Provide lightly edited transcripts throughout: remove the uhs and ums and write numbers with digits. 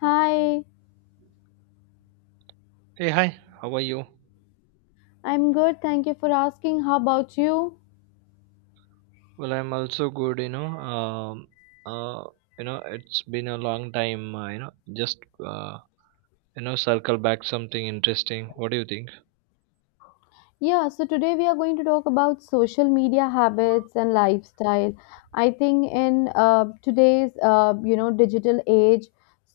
Hi, Hey, hi, how are you? I'm good. Thank you for asking. How about you? Well, I'm also good, you know. Uh, it's been a long time, just, uh, circle back something interesting. What do you think? Yeah, so today we are going to talk about social media habits and lifestyle. I think in today's digital age,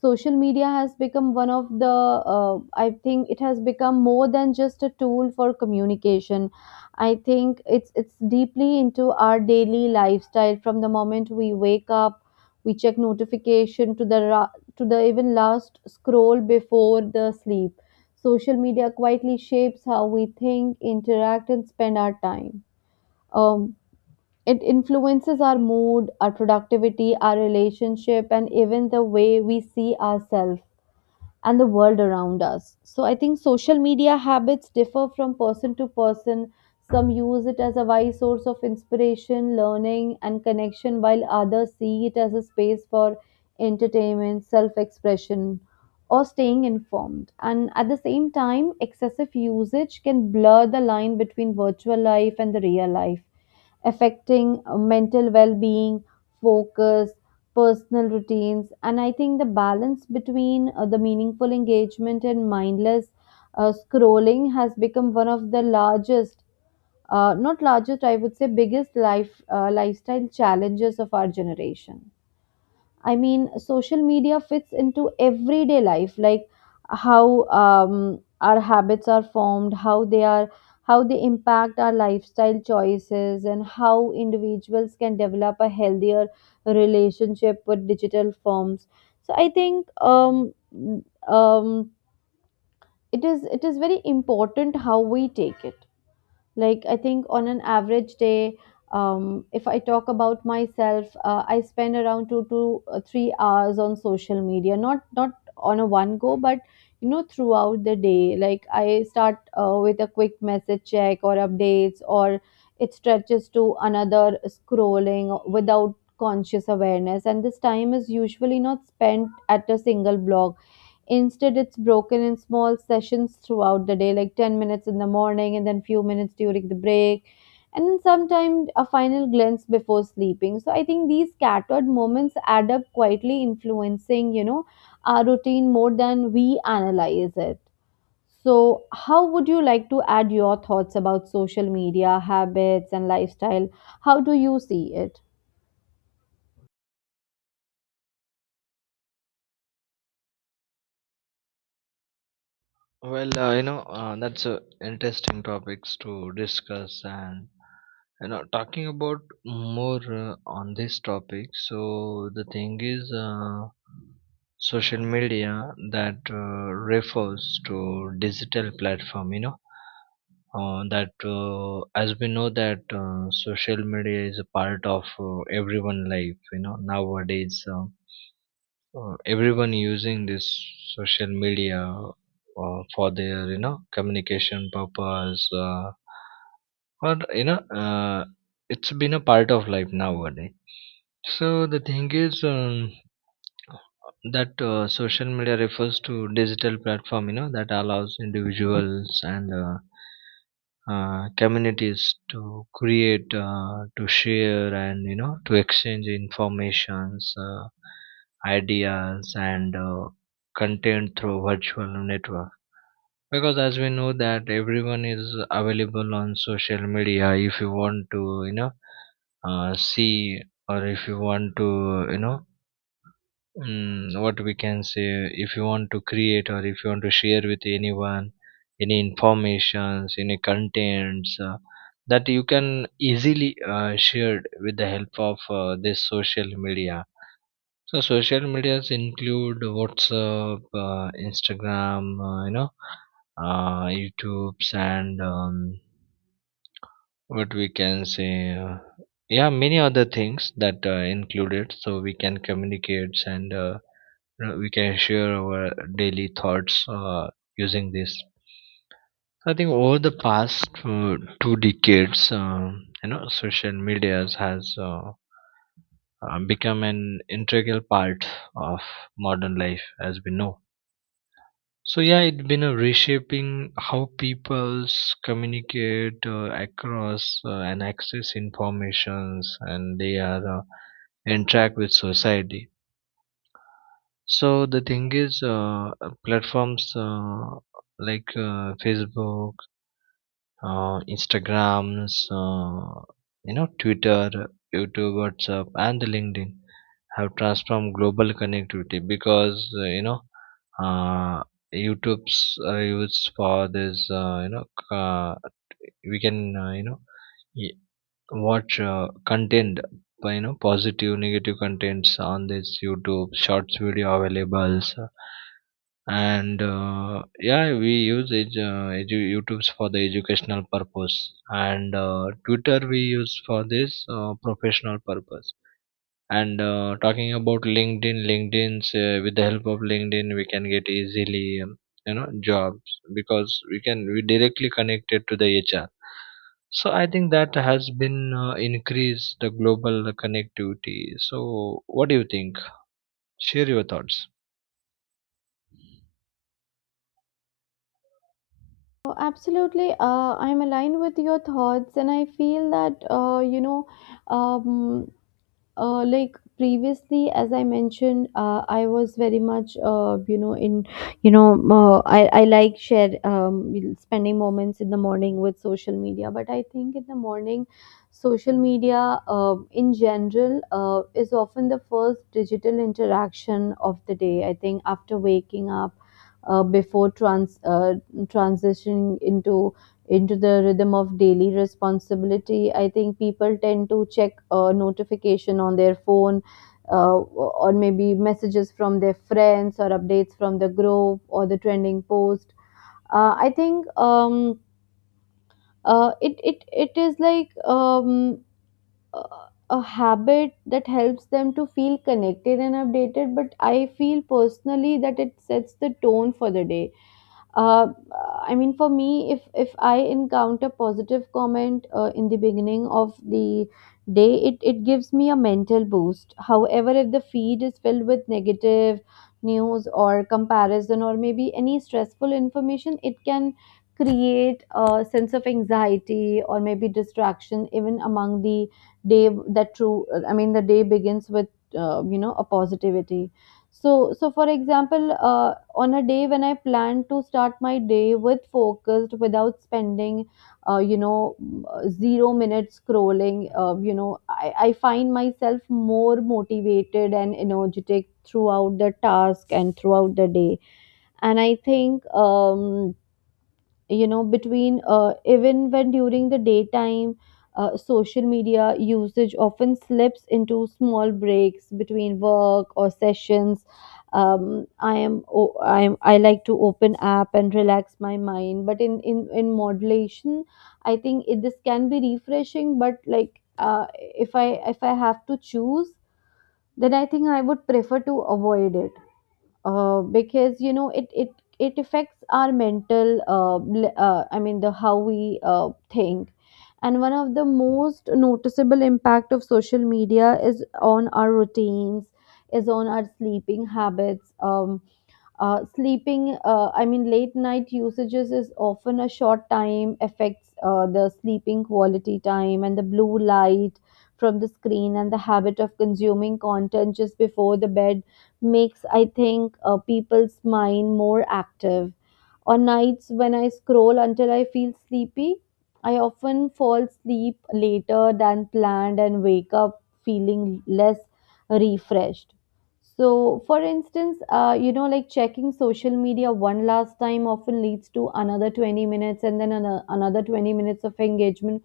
social media has become one of the I think it has become more than just a tool for communication. I think it's deeply into our daily lifestyle. From the moment we wake up, we check notification to the even last scroll before the sleep. Social media quietly shapes how we think, interact, and spend our time. Um, it influences our mood, our productivity, our relationship, and even the way we see ourselves and the world around us. So I think social media habits differ from person to person. Some use it as a wise source of inspiration, learning, and connection, while others see it as a space for entertainment, self expression, or staying informed. And at the same time, excessive usage can blur the line between virtual life and the real life, affecting mental well being, focus, personal routines. And I think the balance between the meaningful engagement and mindless scrolling has become one of the largest not largest, I would say biggest lifestyle challenges of our generation. I mean, social media fits into everyday life, like how our habits are formed, how they impact our lifestyle choices, and how individuals can develop a healthier relationship with digital forms. So I think um, it is very important how we take it. Like, I think on an average day, if I talk about myself, I spend around 2 to 3 hours on social media, not on a one go, but you know throughout the day. Like I start with a quick message check or updates, or it stretches to another scrolling without conscious awareness, and this time is usually not spent at a single block. Instead, it's broken in small sessions throughout the day, like 10 minutes in the morning and then few minutes during the break, and then sometimes a final glance before sleeping. So I think these scattered moments add up, quietly influencing, our routine more than we analyze it. So, how would you like to add your thoughts about social media habits and lifestyle? How do you see it? That's interesting topics to discuss and, you know, talking about more on this topic. Social media that refers to digital platform, you know that as we know that social media is a part of everyone life you know nowadays, everyone using this social media for their you know communication purpose, or you know it's been a part of life nowadays. So the thing is that social media refers to digital platform you know that allows individuals and communities to create, to share and you know to exchange informations, ideas and content through virtual network, because as we know that everyone is available on social media. If you want to you know see, or if you want to you know what we can say, if you want to create or if you want to share with anyone any informations any contents, that you can easily share with the help of this social media. So social medias include WhatsApp, Instagram, YouTubes and what we can say, yeah, many other things that included, so we can communicate and we can share our daily thoughts using this. So I think over the past uh, two decades, social media has become an integral part of modern life, as we know. So yeah, it's been a reshaping how peoples communicate across and access informations, and they are interact with society. So the thing is, uh, platforms like Facebook, Instagrams, you know, Twitter, YouTube, WhatsApp, and the LinkedIn have transformed global connectivity, because uh, YouTube's are used for this. We can you know y- watch content, but, you know, positive, negative contents on this YouTube shorts video availables. And Yeah, we use youtubes for the educational purpose, and Twitter we use for this professional purpose. And talking about LinkedIn, linkedin's with the help of LinkedIn we can get easily jobs, because we directly connected to the HR. So I think that has been increased the global connectivity. So what do you think? Share your thoughts. Oh, absolutely. I'm aligned with your thoughts, and I feel that um, like previously as I mentioned, I was very much in I like share spending moments in the morning with social media. But I think in the morning social media in general is often the first digital interaction of the day. I think after waking up, before transitioning into the rhythm of daily responsibility. I think people tend to check a notification on their phone, or maybe messages from their friends or updates from the group or the trending post. I think it is like a a habit that helps them to feel connected and updated, but I feel personally that it sets the tone for the day. uh, I mean, for me, if I encounter positive comment in the beginning of the day, it gives me a mental boost. However, if the feed is filled with negative news or comparison or maybe any stressful information, it can create a sense of anxiety or maybe distraction even among the day. That true, I mean the day begins with a positivity. So, for example, on a day when I plan to start my day with focused, without spending, 0 minutes scrolling, I find myself more motivated and energetic throughout the task and throughout the day. And I think, between even when during the daytime, social media usage often slips into small breaks between work or sessions. I am o- I am I like to open app and relax my mind, but in modulation I think this can be refreshing, but like if I, if I have to choose, then I think I would prefer to avoid it, because you know it affects our mental, I mean the how we think. And one of the most noticeable impact of social media is on our routines, is on our sleeping habits. I mean, late night usages is often a short time, affects the sleeping quality time. And the blue light from the screen and the habit of consuming content just before the bed makes, I think, people's mind more active. On nights when I scroll until I feel sleepy, I often fall asleep later than planned and wake up feeling less refreshed. So, for instance, like checking social media one last time often leads to another 20 minutes and then another 20 minutes of engagement,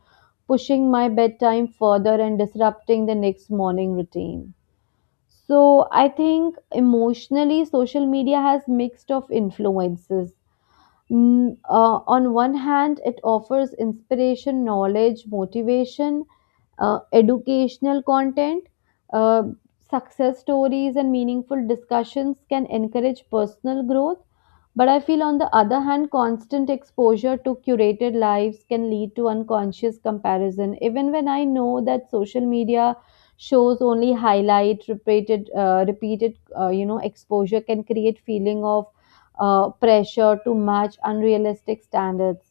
pushing my bedtime further and disrupting the next morning routine. So, I think emotionally, social media has mixed of influences. On one hand, it offers inspiration, knowledge, motivation, educational content, uh, success stories, and meaningful discussions can encourage personal growth. But I feel, on the other hand, constant exposure to curated lives can lead to unconscious comparison. Even when I know that social media shows only highlight, repeated, exposure can create feeling of pressure to match unrealistic standards.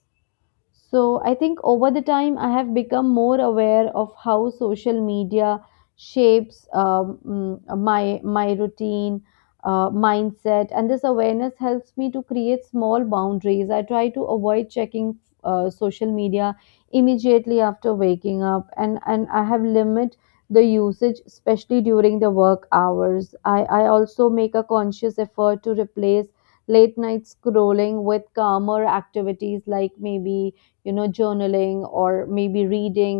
So I think over the time, I have become more aware of how social media shapes my routine, mindset, and this awareness helps me to create small boundaries. I try to avoid checking social media immediately after waking up, and I have limit the usage, especially during the work hours. I also make a conscious effort to replace late night scrolling with calmer activities, like maybe journaling or maybe reading.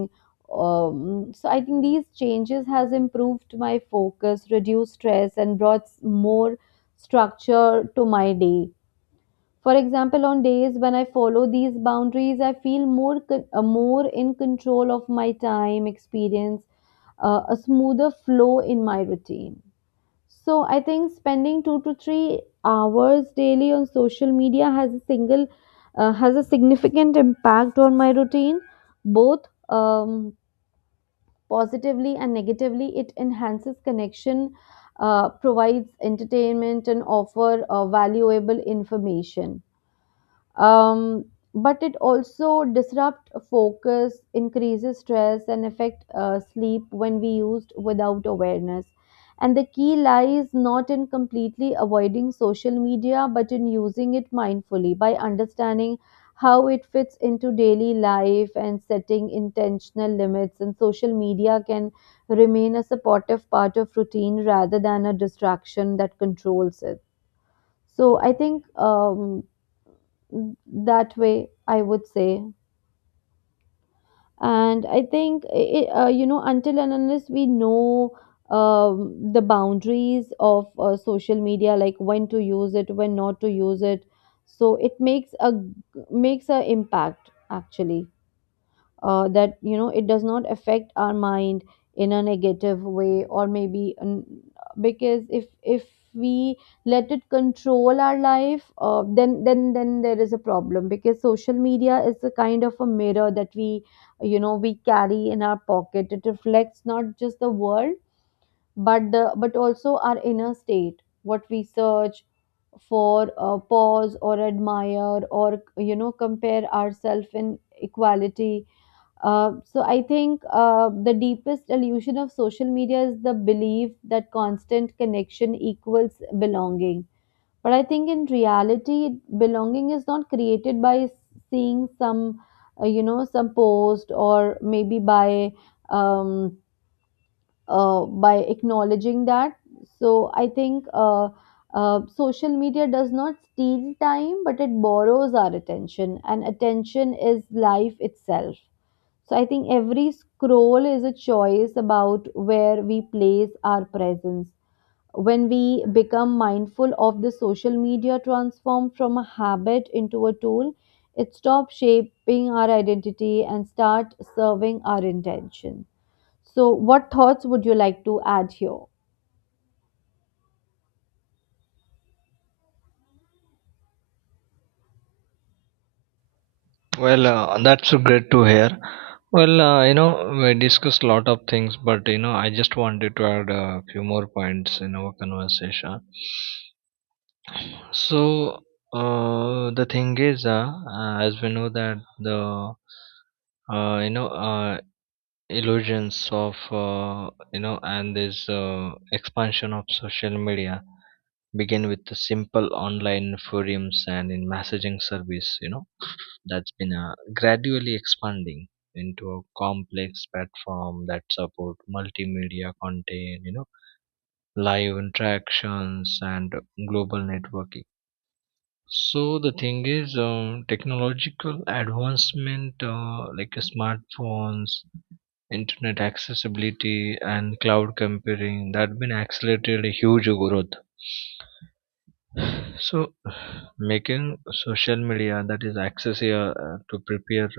So I think these changes has improved my focus, reduced stress, and brought more structure to my day. For example, on days when I follow these boundaries, I feel more more in control of my time, experience a smoother flow in my routine. So I think spending 2 to 3 hours daily on social media has a single has a significant impact on my routine, both um, positively and negatively. It enhances connection, provides entertainment, and offer valuable information, um, but it also disrupt focus, increases stress, and affect sleep when we used without awareness. And the key lies not in completely avoiding social media, but in using it mindfully. By understanding how it fits into daily life and setting intentional limits, and social media can remain a supportive part of routine rather than a distraction that controls it. So I think, that way I would say. And I think until and unless we know the boundaries of social media, like when to use it, when not to use it, so it makes a impact actually, that you know it does not affect our mind in a negative way, because if we let it control our life, then there is a problem. Because social media is a kind of a mirror that we, we carry in our pocket. It reflects not just the world, but the but also our inner state, what we search for, pause or admire, or compare ourselves in equality. So I think the deepest illusion of social media is the belief that constant connection equals belonging. But I think in reality, belonging is not created by seeing some, you know, some post, or maybe um, by acknowledging that. So I think social media does not steal time, but it borrows our attention, and attention is life itself. So I think every scroll is a choice about where we place our presence. When we become mindful of the social media transformed from a habit into a tool, it stops shaping our identity and start serving our intention. So what thoughts would you like to add here? That's so great to hear. You know, we discussed a lot of things, but you know, I just wanted to add a few more points in our conversation. So, as we know that the uh, you know uh, illusions of and this expansion of social media begin with the simple online forums and in messaging service, you know, that's been gradually expanding into a complex platform that support multimedia content, you know, live interactions and global networking. So the thing is technological advancement like smartphones, internet accessibility and cloud computing that been accelerated a huge growth, so making social media that is accessible to prepare,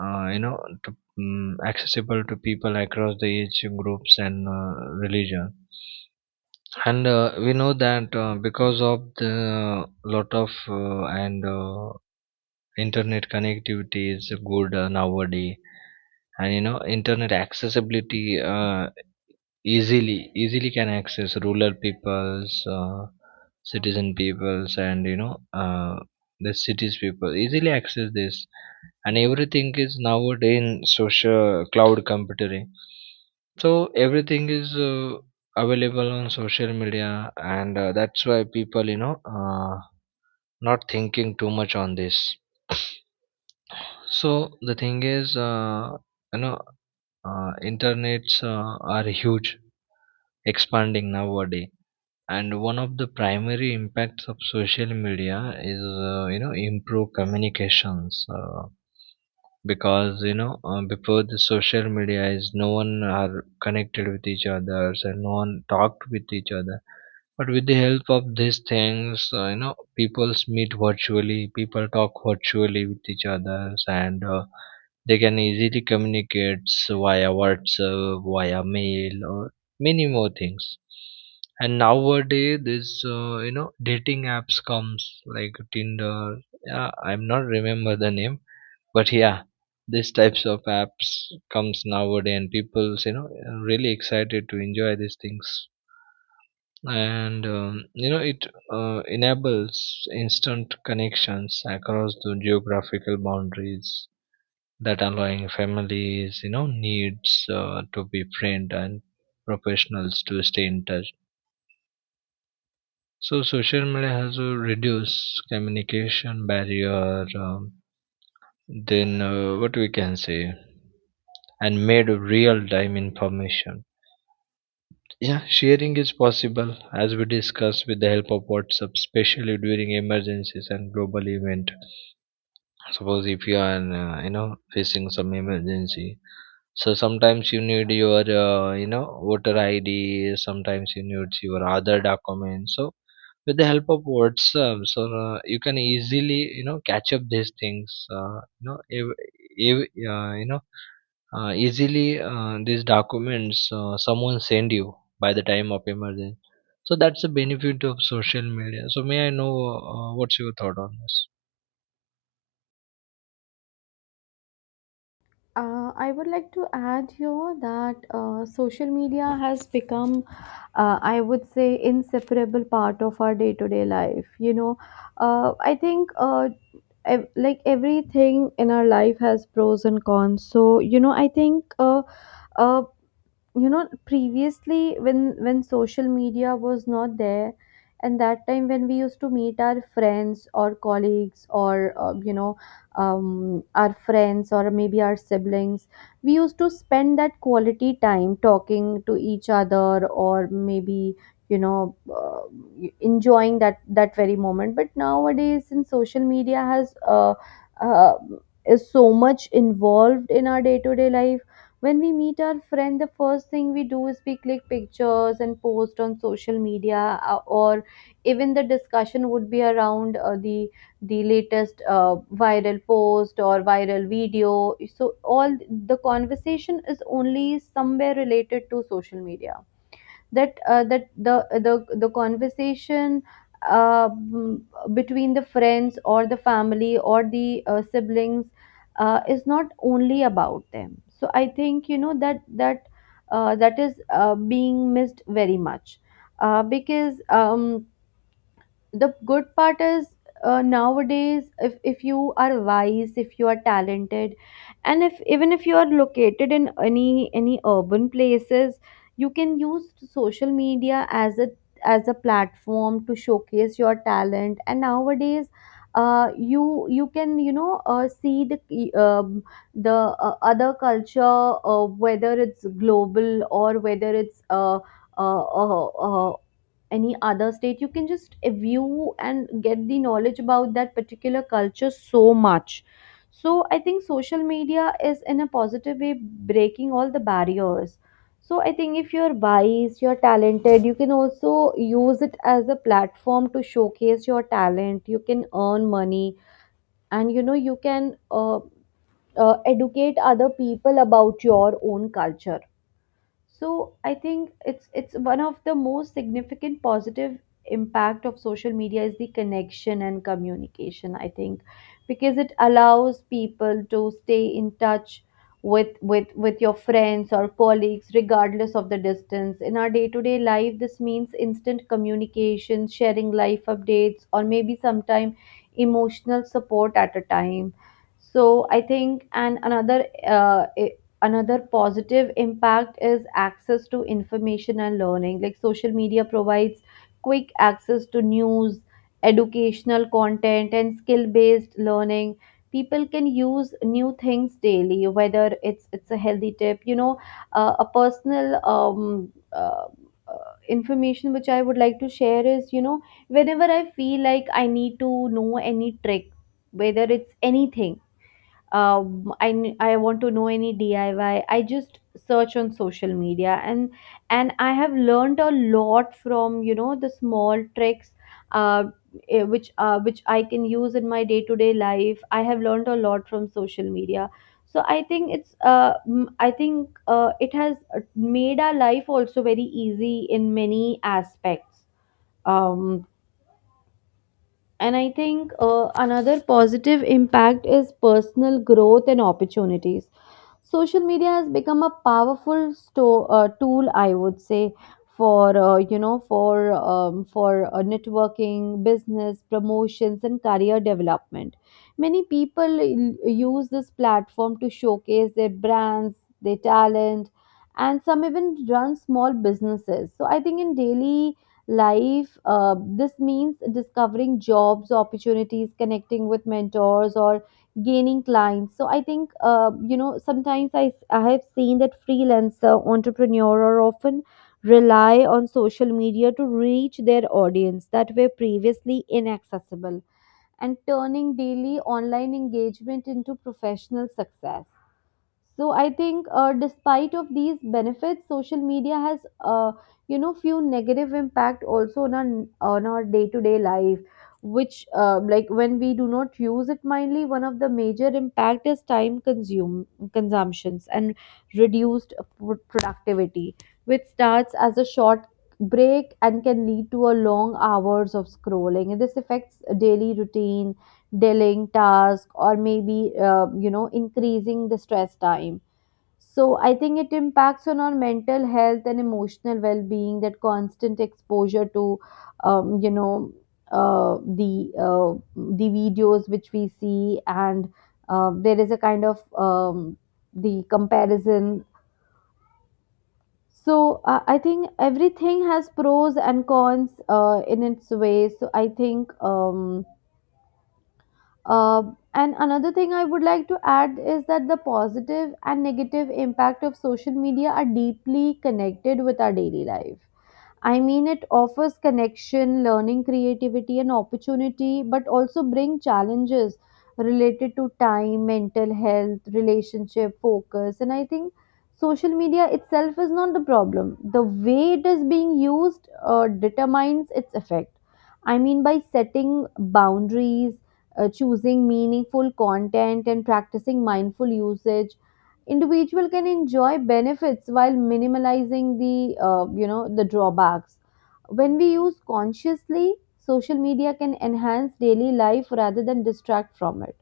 you know, to, mm accessible to people across the age groups and religion. And we know that because of the lot of and internet connectivity is good nowadays, and you know, internet accessibility easily can access rural peoples, citizen peoples, and you know the cities people easily access this. And everything is nowadays in social cloud computing, so everything is available on social media, and that's why people you know not thinking too much on this. So the thing is you know Internets are huge expanding nowadays. And one of the primary impacts of social media is improve communications, because before the social media is no one are connected with each other and no one talked with each other, but with the help of these things, you know, people meet virtually, people talk virtually with each others, and they can easily communicate via WhatsApp, via mail, or many more things. And nowadays, this you know, dating apps comes like Tinder. Yeah, I'm not remember the name, but yeah, these types of apps comes nowadays, and people's you know really excited to enjoy these things. And you know, it enables instant connections across the geographical boundaries that allowing families, you know, needs to be friend, and professionals to stay in touch. So social media has reduced communication barrier, then what we can say, and made real time information, yeah, sharing is possible, as we discussed, with the help of WhatsApp, especially during emergencies and global event. Suppose if you are you know, facing some emergency. So sometimes you need your, voter ID. Sometimes you need your other documents. So with the help of WhatsApp, so you can easily, you know, catch up these things. You know, if, you know, easily these documents someone send you by the time of emergency. So that's the benefit of social media. So may I know what's your thought on this? I would like to add here that social media has become, I would say, inseparable part of our day-to-day life. I think like everything in our life has pros and cons. So, uh, you know, previously when social media was not there and that time when we used to meet our friends or colleagues or our friends or maybe our siblings, we used to spend that quality time talking to each other, or maybe you know uh, enjoying that very moment. But nowadays, since social media has uh, is so much involved in our day to day life, when we meet our friend, the first thing we do is we click pictures and post on social media, or even the discussion would be around the latest viral post or viral video. So all the conversation is only somewhere related to social media, that the conversation uh, mm, between the friends or the family or the siblings is not only about them. So I think, you know, that is being missed very much, because. The good part is nowadays, if you are wise, if you are talented, and if even if you are located in any urban places, you can use social media as a platform to showcase your talent. And nowadays you can, see the other culture, whether it's global or whether it's uh, uh, uh, any other state, you can just view and get the knowledge about that particular culture. So much. So I think social media is, in a positive way, breaking all the barriers. So I think if you're wise, you're talented, you can also use it as a platform to showcase your talent, you can earn money, and you know, you can educate other people about your own culture. So I think it's one of the most significant positive impact of social media is the connection and communication, I think, because it allows people to stay in touch with with your friends or colleagues regardless of the distance. In our day-to-day life, this means instant communication, sharing life updates, or maybe sometime emotional support at a time. So I think, and another another positive impact is access to information and learning, like social media provides quick access to news, educational content, and skill based learning. People can use new things daily, whether it's a healthy tip. You know, a personal, information which I would like to share is, you know, whenever I feel like I need to know any trick, whether it's anything, I want to know any diy, I just search on social media, and I have learned a lot from, you know, the small tricks uh, which I can use in my day to day life. I have learned a lot from social media. So I think it's I think it has made our life also very easy in many aspects. um, and I think another positive impact is personal growth and opportunities. Social media has become a powerful tool, I would say, for you know, for networking, business promotions, and career development. Many people use this platform to showcase their brands, their talent, and some even run small businesses. So I think in daily life, this means discovering jobs opportunities, connecting with mentors, or gaining clients. So I think you know, sometimes I have seen that freelancer entrepreneur are often rely on social media to reach their audience that were previously inaccessible, and turning daily online engagement into professional success. So I think despite of these benefits, social media has uh, you know, few negative impact also on our day to day life, which like when we do not use it mindly. One of the major impact is time consume consumptions and reduced productivity, which starts as a short break and can lead to a long hours of scrolling, and this affects daily routine, delaying task, or maybe, you know, increasing the stress time. So I think it impacts on our mental health and emotional well-being, that constant exposure to, you know, uh, the uh, the videos which we see, and there is a kind of the comparison. So I think everything has pros and cons in its way. So I think, Uh, and another thing I would like to add is that the positive and negative impact of social media are deeply connected with our daily life. I mean, it offers connection, learning, creativity, and opportunity, but also bring challenges related to time, mental health, relationship, focus. And I think social media itself is not the problem. The way it is being used determines its effect. I mean, by setting boundaries, choosing meaningful content, and practicing mindful usage, individual can enjoy benefits while minimizing the, you know, the drawbacks. When we use consciously, social media can enhance daily life rather than distract from it.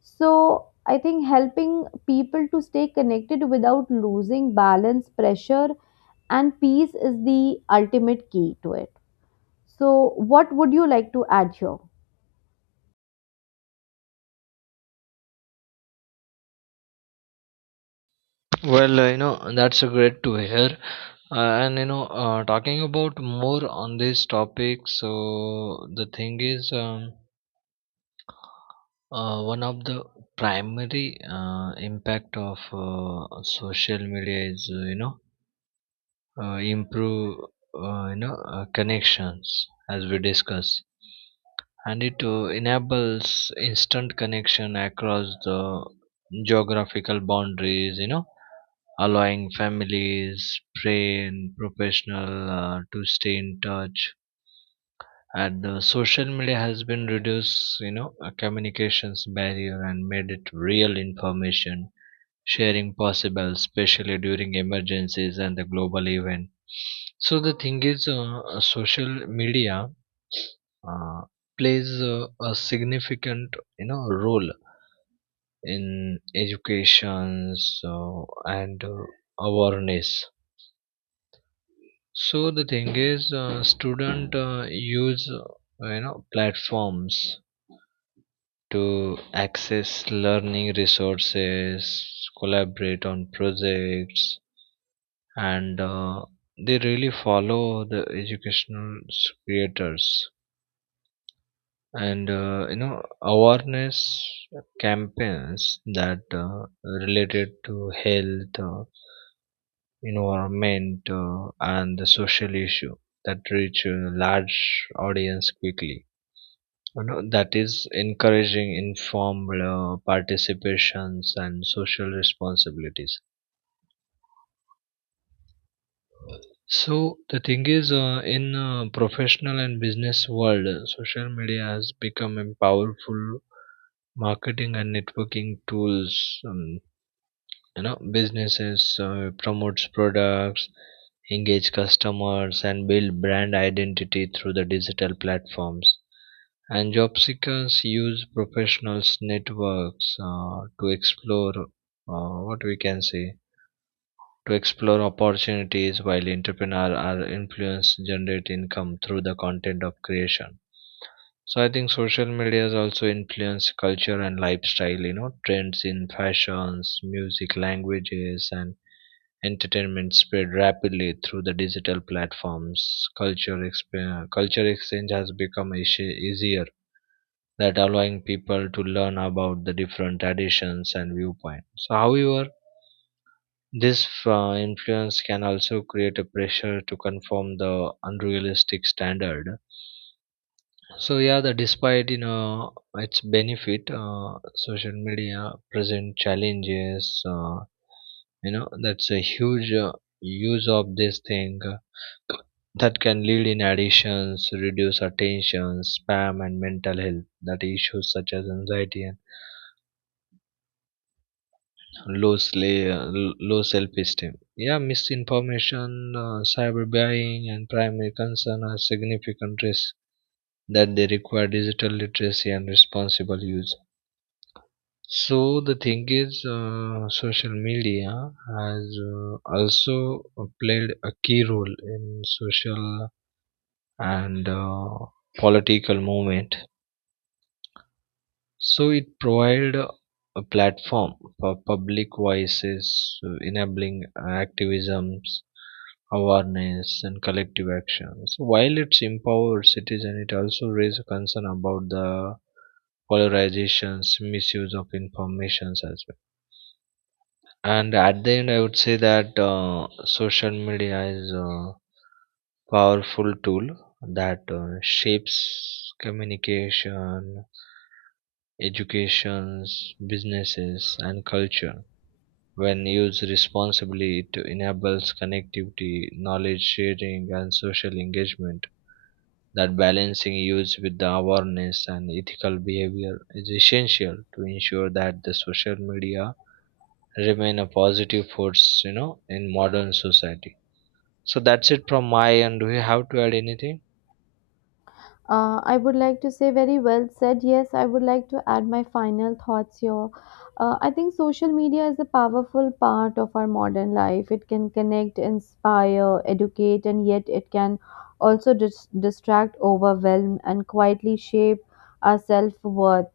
So I think, helping people to stay connected without losing balance, pressure, and peace is the ultimate key to it. So, what would you like to add here? That's a great to hear. Talking about more on this topic, so the thing is, one of the primary impact of social media is, improve, connections, as we discuss, and it enables instant connection across the geographical boundaries, you know, allowing families, train, professional to stay in touch. And social media has been reduced, you know, a communications barrier, and made it real information sharing possible, especially during emergencies and the global event. So the thing is Social media uh, plays a significant, you know, role in education, so, and awareness. So the thing is Student use platforms to access learning resources, collaborate on projects, and they really follow the educational creators. And you know, awareness campaigns that related to health, environment, and the social issue that reach a large audience quickly, you know, that is encouraging informed participations and social responsibilities. So the thing is In professional and business world, social media has become a powerful marketing and networking tools. um, you know, businesses promotes products, engage customers and build brand identity through the digital platforms. And job seekers use professionals networks to explore, what we can say, to explore opportunities, while entrepreneurs are influenced, generate income through the content of creation. So I think social media has also influence culture and lifestyle. You know, trends in fashions, music, languages and entertainment spread rapidly through the digital platforms. Culture exchange has become easier, that allowing people to learn about the different traditions and viewpoints. However, this influence can also create a pressure to conform the unrealistic standard. So yeah, the despite you know its benefit, social media present challenges. You know, that's a huge use of this thing, that can lead in addictions, reduce attention spam, and mental health that issues such as anxiety and low, low self-esteem. Yeah, misinformation, cyberbuying, and primary concern are significant risks that they require digital literacy and responsible use. Social media has also played a key role in social and political movement. So it provided a platform for public voices, enabling activisms, awareness, and collective action. So while it's empowered citizens, it also raises concern about the polarizations, misuse of informations as well. And at the end, I would say that social media is a powerful tool that shapes communication, educations, businesses, and culture. When used responsibly, it enables connectivity, knowledge sharing, and social engagement. That balancing use with the awareness and ethical behavior is essential to ensure that the social media remain a positive force, you know, in modern society. So that's it from my end. Do you have to add anything? I would like to say very well said. Yes, I would like to add my final thoughts here. I think social media is a powerful part of our modern life. It can connect, inspire, educate, and yet it can also distract, overwhelm, and quietly shape our self worth.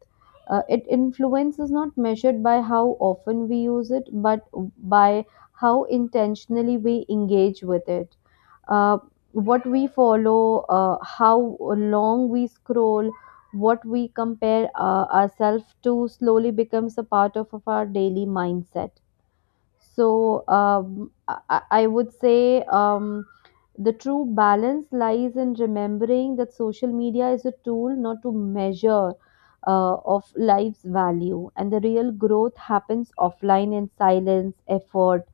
It influence is not measured by how often we use it, but by how intentionally we engage with it. Uh, what we follow, how long we scroll, what we compare ourselves to slowly becomes a part of our daily mindset. So I would say, the true balance lies in remembering that social media is a tool, not to measure. Of life's value, and the real growth happens offline in silence effort,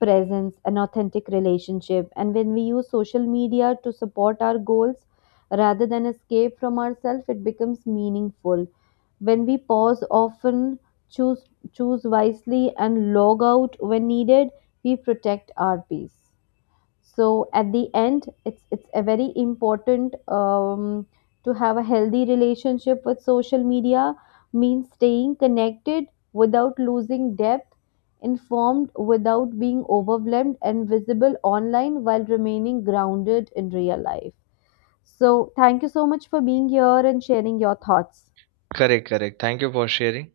presence, an authentic relationship. And when we use social media to support our goals rather than escape from ourselves, it becomes meaningful. When we pause often, choose choose wisely, and log out when needed, we protect our peace. So at the end, it's a very important, to have a healthy relationship with social media means staying connected without losing depth, informed without being overwhelmed, and visible online while remaining grounded in real life. So thank you so much for being here and sharing your thoughts. Correct, correct. Thank you for sharing.